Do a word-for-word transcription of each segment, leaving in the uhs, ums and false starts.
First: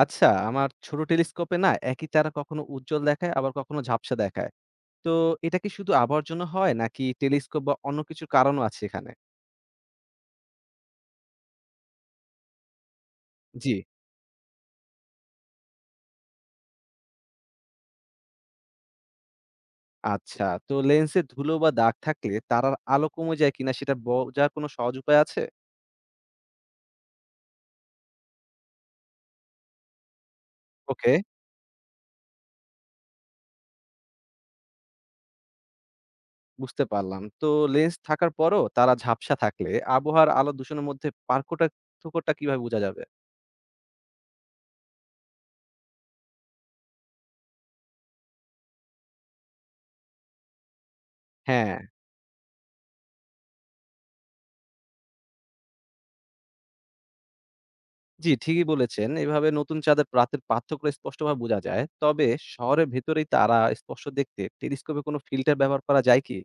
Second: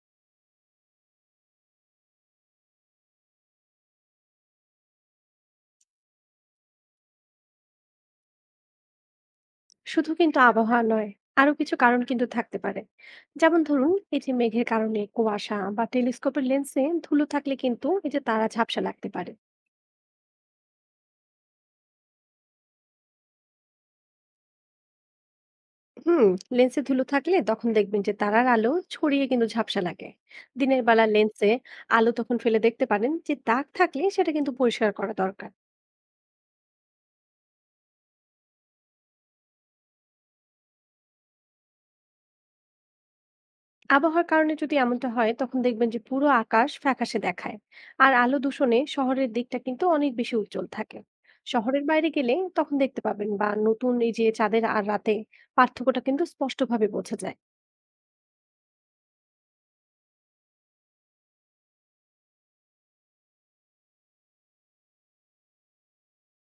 আচ্ছা, আমার ছোট টেলিস্কোপে না একই তারা কখনো উজ্জ্বল দেখায় আবার কখনো ঝাপসা দেখায়। তো এটা কি শুধু আবহাওয়ার জন্য হয় নাকি টেলিস্কোপ বা অন্য কিছুর কারণও আছে এখানে? শুধু কিন্তু আবহাওয়া নয়। আরো কিছু কারণ কিন্তু থাকতে পারে। যেমন জি। ধরুন, এই যে মেঘের কারণে কুয়াশা বা টেলিস্কোপের লেন্সে ধুলো থাকলে কিন্তু এই যে তারা ঝাপসা লাগতে পারে। আচ্ছা, তো লেন্সে ধুলো বা দাগ থাকলে তারার আলো কমে যায় কিনা সেটা বোঝার কোনো সহজ উপায় আছে? হুম। লেন্সে ধুলো থাকলে তখন দেখবেন যে তারার আলো ছড়িয়ে কিন্তু ঝাপসা লাগে। দিনের বেলা ওকে। লেন্সে আলো তখন ফেলে দেখতে পারেন যে দাগ থাকলে সেটা কিন্তু পরিষ্কার করা দরকার। বুঝতে পারলাম। তো লেন্স থাকার পরও তারা ঝাপসা থাকলে আবহাওয়ার আলো দূষণের মধ্যে পার্কোটা পার্থক্যটা কিভাবে বোঝা যাবে? আবহাওয়ার কারণে যদি এমনটা হয় তখন দেখবেন যে পুরো আকাশ ফ্যাকাশে দেখায়। আর আলো দূষণে শহরের দিকটা কিন্তু অনেক বেশি উজ্জ্বল থাকে। হ্যাঁ। শহরের বাইরে গেলে তখন দেখতে পাবেন বা নতুন এই যে চাঁদের আর রাতে পার্থক্যটা কিন্তু স্পষ্টভাবে বোঝা যায়। জি, ঠিকই বলেছেন। এভাবে নতুন চাঁদের রাতের পার্থক্য স্পষ্টভাবে বোঝা যায়। তবে শহরের ভেতরেই তারা স্পষ্ট দেখতে টেলিস্কোপে কোনো ফিল্টার ব্যবহার করা যায় কি?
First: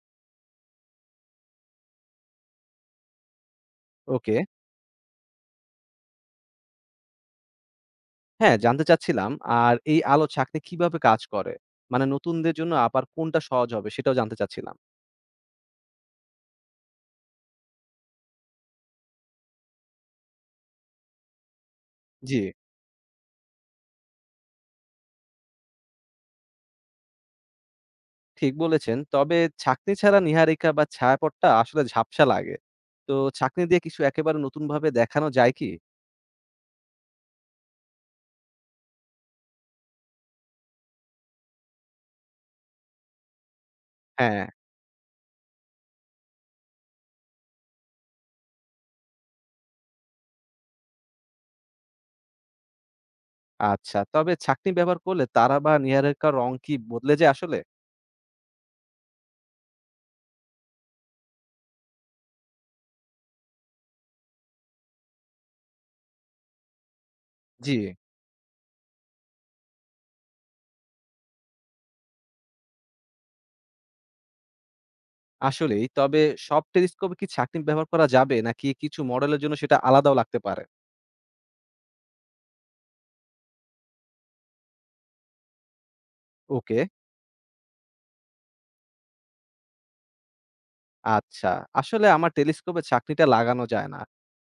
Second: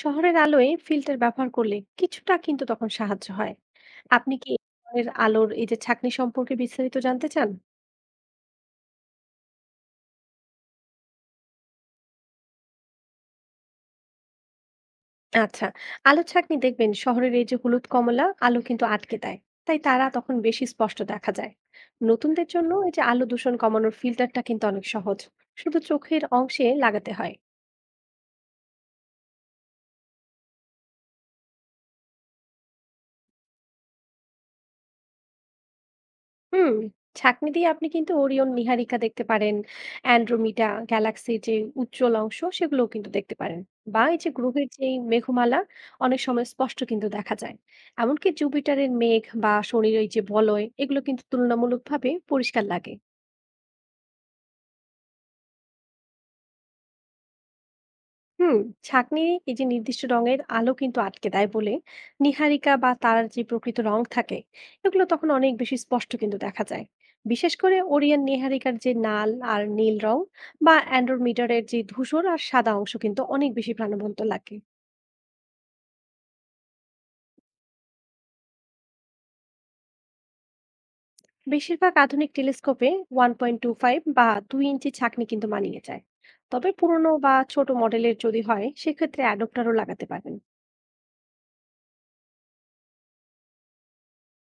শহরের আলোয় ফিল্টার ব্যবহার করলে কিছুটা কিন্তু তখন সাহায্য হয়। আপনি ওকে। কি এই ধরনের আলোর এই যে ছাঁকনি সম্পর্কে বিস্তারিত জানতে চান? হ্যাঁ, জানতে চাচ্ছিলাম আর এই আলো ছাঁকনি কিভাবে কাজ করে? মানে নতুনদের জন্য আবার কোনটা সহজ হবে সেটাও জানতে চাচ্ছিলাম। আচ্ছা, আলোর ছাঁকনি দেখবেন শহরের এই যে হলুদ কমলা আলো কিন্তু আটকে দেয়। তাই তারা তখন বেশি স্পষ্ট দেখা যায়। জি, নতুনদের জন্য এই যে আলো দূষণ কমানোর ফিল্টারটা কিন্তু অনেক সহজ। শুধু চোখের অংশে লাগাতে হয়। ঠিক বলেছেন। তবে ছাঁকনি ছাড়া নীহারিকা বা ছায়াপথটা আসলে ঝাপসা লাগে। তো ছাঁকনি দিয়ে কিছু একেবারে নতুনভাবে দেখানো যায় কি? হুম, ছাঁকনি দিয়ে আপনি কিন্তু ওরিয়ন নীহারিকা দেখতে পারেন, অ্যানড্রোমিডা গ্যালাক্সির যে উজ্জ্বল অংশ সেগুলোও কিন্তু দেখতে পারেন। বা এই যে হ্যাঁ, গ্রহের যেই মেঘমালা অনেক সময় স্পষ্ট কিন্তু দেখা যায়। এমনকি জুপিটারের মেঘ বা শনির ওই যে বলয় এগুলো কিন্তু তুলনামূলকভাবে পরিষ্কার লাগে। আচ্ছা। তবে ছাঁকনি ব্যবহার করলে তারা বা নীহারিকার রং কি বদলে যায় আসলে? হুম। ছাঁকনি এই যে নির্দিষ্ট রঙের আলো কিন্তু আটকে দেয় বলে নীহারিকা বা তারার যে প্রকৃত রং থাকে এগুলো তখন অনেক বেশি স্পষ্ট কিন্তু দেখা যায়। বিশেষ জি। করে ওরিয়ন নীহারিকার যে নাল আর নীল রং বা অ্যান্ড্রোমিটারের যে ধূসর আর সাদা অংশ কিন্তু অনেক বেশি প্রাণবন্ত লাগে। আসলেই। তবে সব টেলিস্কোপে কি ছাঁকনি ব্যবহার করা যাবে? নাকি কিছু মডেলের জন্য সেটা আলাদাও লাগতে পারে? বেশিরভাগ আধুনিক টেলিস্কোপে ওয়ান পয়েন্ট টু ফাইভ বা দুই ইঞ্চি ছাঁকনি কিন্তু মানিয়ে যায়। তবে ওকে, পুরনো বা ছোট মডেলের যদি হয় সেক্ষেত্রে অ্যাডপ্টারও লাগাতে পারেন। আচ্ছা। আসলে আমার টেলিস্কোপে ছাঁকনিটা লাগানো যায় না।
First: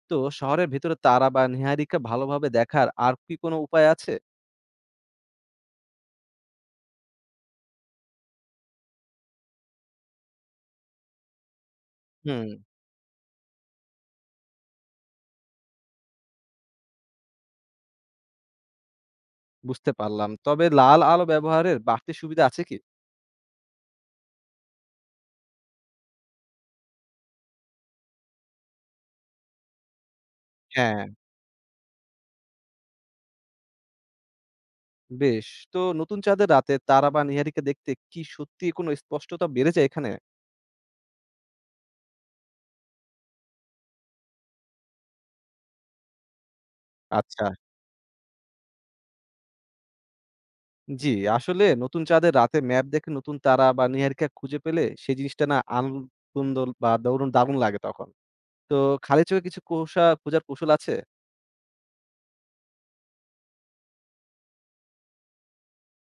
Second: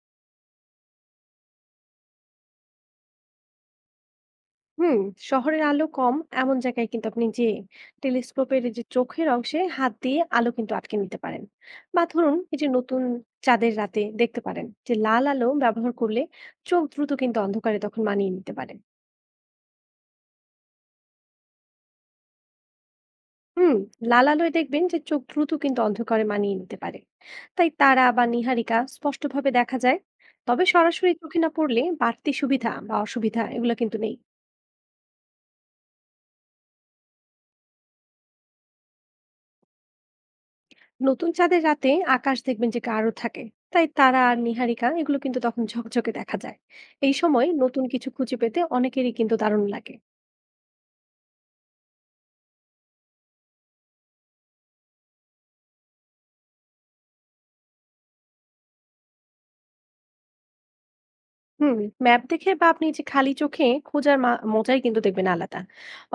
তো শহরের ভেতরে তারা বা নীহারিকা ভালোভাবে দেখার আর কি কোনো উপায় আছে? হুম। শহরের আলো কম এমন জায়গায় কিন্তু আপনি যে টেলিস্কোপের যে চোখের অংশে হাত দিয়ে আলো কিন্তু আটকে নিতে পারেন। বা ধরুন হুম। এই যে নতুন চাঁদের রাতে দেখতে পারেন যে লাল আলো ব্যবহার করলে চোখ দ্রুত কিন্তু অন্ধকারে তখন মানিয়ে নিতে পারে। বুঝতে পারলাম। তবে লাল আলো ব্যবহারের বাড়তি সুবিধা আছে কি? হুম। লাল আলোয় দেখবেন যে চোখ দ্রুত কিন্তু অন্ধকারে মানিয়ে নিতে পারে। তাই তারা বা নীহারিকা স্পষ্টভাবে দেখা যায়। তবে হ্যাঁ। সরাসরি চোখে না পড়লে বাড়তি সুবিধা বা অসুবিধা এগুলো কিন্তু নেই। বেশ। তো নতুন চাঁদের রাতে তারা বা নীহারিকা দেখতে কি সত্যিই কোনো স্পষ্টতা বেড়ে যায় এখানে? নতুন চাঁদের রাতে আকাশ দেখবেন যে গাঢ় থাকে। তাই তারা আর নীহারিকা এগুলো কিন্তু তখন ঝকঝকে দেখা যায়। এই আচ্ছা। সময় নতুন কিছু খুঁজে পেতে অনেকেরই কিন্তু দারুণ লাগে। জি, আসলে নতুন চাঁদের রাতে ম্যাপ দেখে নতুন তারা বা নীহারিকা খুঁজে পেলে সেই জিনিসটা না আনন্দ বা দরুন দারুণ লাগে তখন। তো খালি চোখে কিছু কৌশা খোঁজার কৌশল আছে? হুম। ম্যাপ দেখে বা আপনি যে খালি চোখে খোঁজার মা- মজাই কিন্তু দেখবেন আলাদা।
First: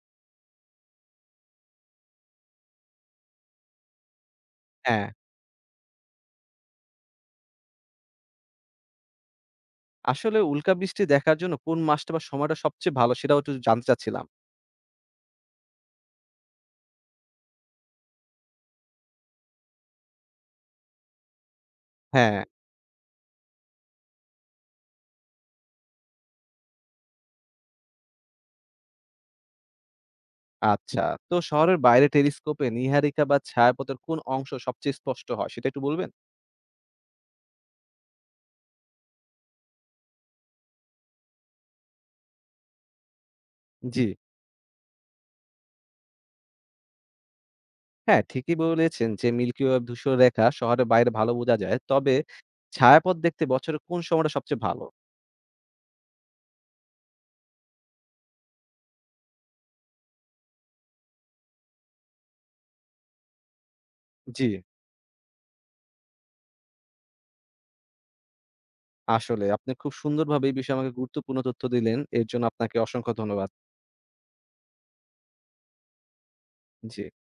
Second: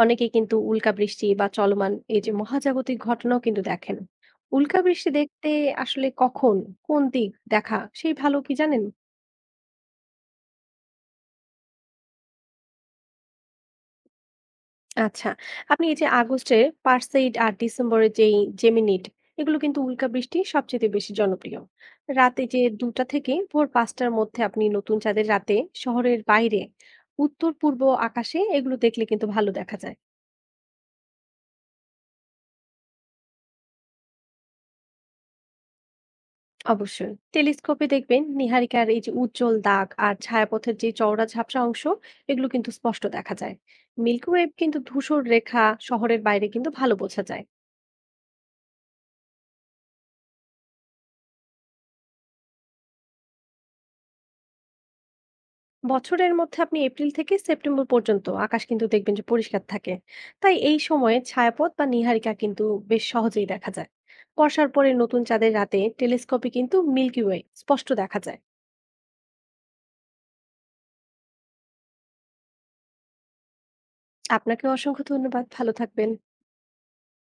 অনেকেই কিন্তু উল্কা বৃষ্টি বা চলমান এই যে মহাজাগতিক ঘটনাও কিন্তু দেখেন। উল্কা হ্যাঁ, বৃষ্টি দেখতে আসলে কখন কোন দিক দেখা সেই ভালো কি জানেন? আসলে উল্কাবৃষ্টি দেখার জন্য কোন মাসটা বা সময়টা সবচেয়ে ভালো সেটাও একটু জানতে চাচ্ছিলাম। আচ্ছা। আপনি এই যে আগস্টে পারসেইড আর ডিসেম্বরে যেই জেমিনিড এগুলো কিন্তু উল্কাবৃষ্টি সবচেয়ে বেশি জনপ্রিয়। হ্যাঁ, রাতে যে দুইটা থেকে ভোর পাঁচটার মধ্যে আপনি নতুন চাঁদের রাতে শহরের বাইরে উত্তর-পূর্ব আকাশে এগুলো দেখলে কিন্তু ভালো দেখা যায়। আচ্ছা, তো শহরের বাইরে টেলিস্কোপে নীহারিকা বা ছায়াপথের কোন অংশ সবচেয়ে স্পষ্ট হয় সেটা একটু বলবেন? অবশ্যই। টেলিস্কোপে দেখবেন নীহারিকার এই যে উজ্জ্বল দাগ আর ছায়াপথের যে চওড়া ঝাপসা অংশ এগুলো কিন্তু স্পষ্ট দেখা যায়। জি, মিল্কি ওয়েব কিন্তু ধূসর রেখা শহরের বাইরে কিন্তু ভালো বোঝা যায়। হ্যাঁ ঠিকই বলেছেন যে মিল্কি ওয়ে ধূসর রেখা শহরের বাইরে ভালো বোঝা যায়। তবে ছায়াপথ দেখতে বছরের কোন সময়টা সবচেয়ে ভালো? বছরের মধ্যে আপনি এপ্রিল থেকে সেপ্টেম্বর পর্যন্ত আকাশ কিন্তু দেখবেন যে পরিষ্কার থাকে। তাই এই সময়ে ছায়াপথ বা নীহারিকা কিন্তু বেশ সহজেই দেখা যায়। জি। বর্ষার পরে নতুন চাঁদের রাতে টেলিস্কোপে কিন্তু মিল্কি ওয়ে স্পষ্ট দেখা যায়। আসলে আপনি খুব সুন্দরভাবে এই বিষয়ে আমাকে গুরুত্বপূর্ণ তথ্য দিলেন। এর জন্য আপনাকে অসংখ্য ধন্যবাদ। আপনাকেও অসংখ্য ধন্যবাদ, ভালো থাকবেন। জি।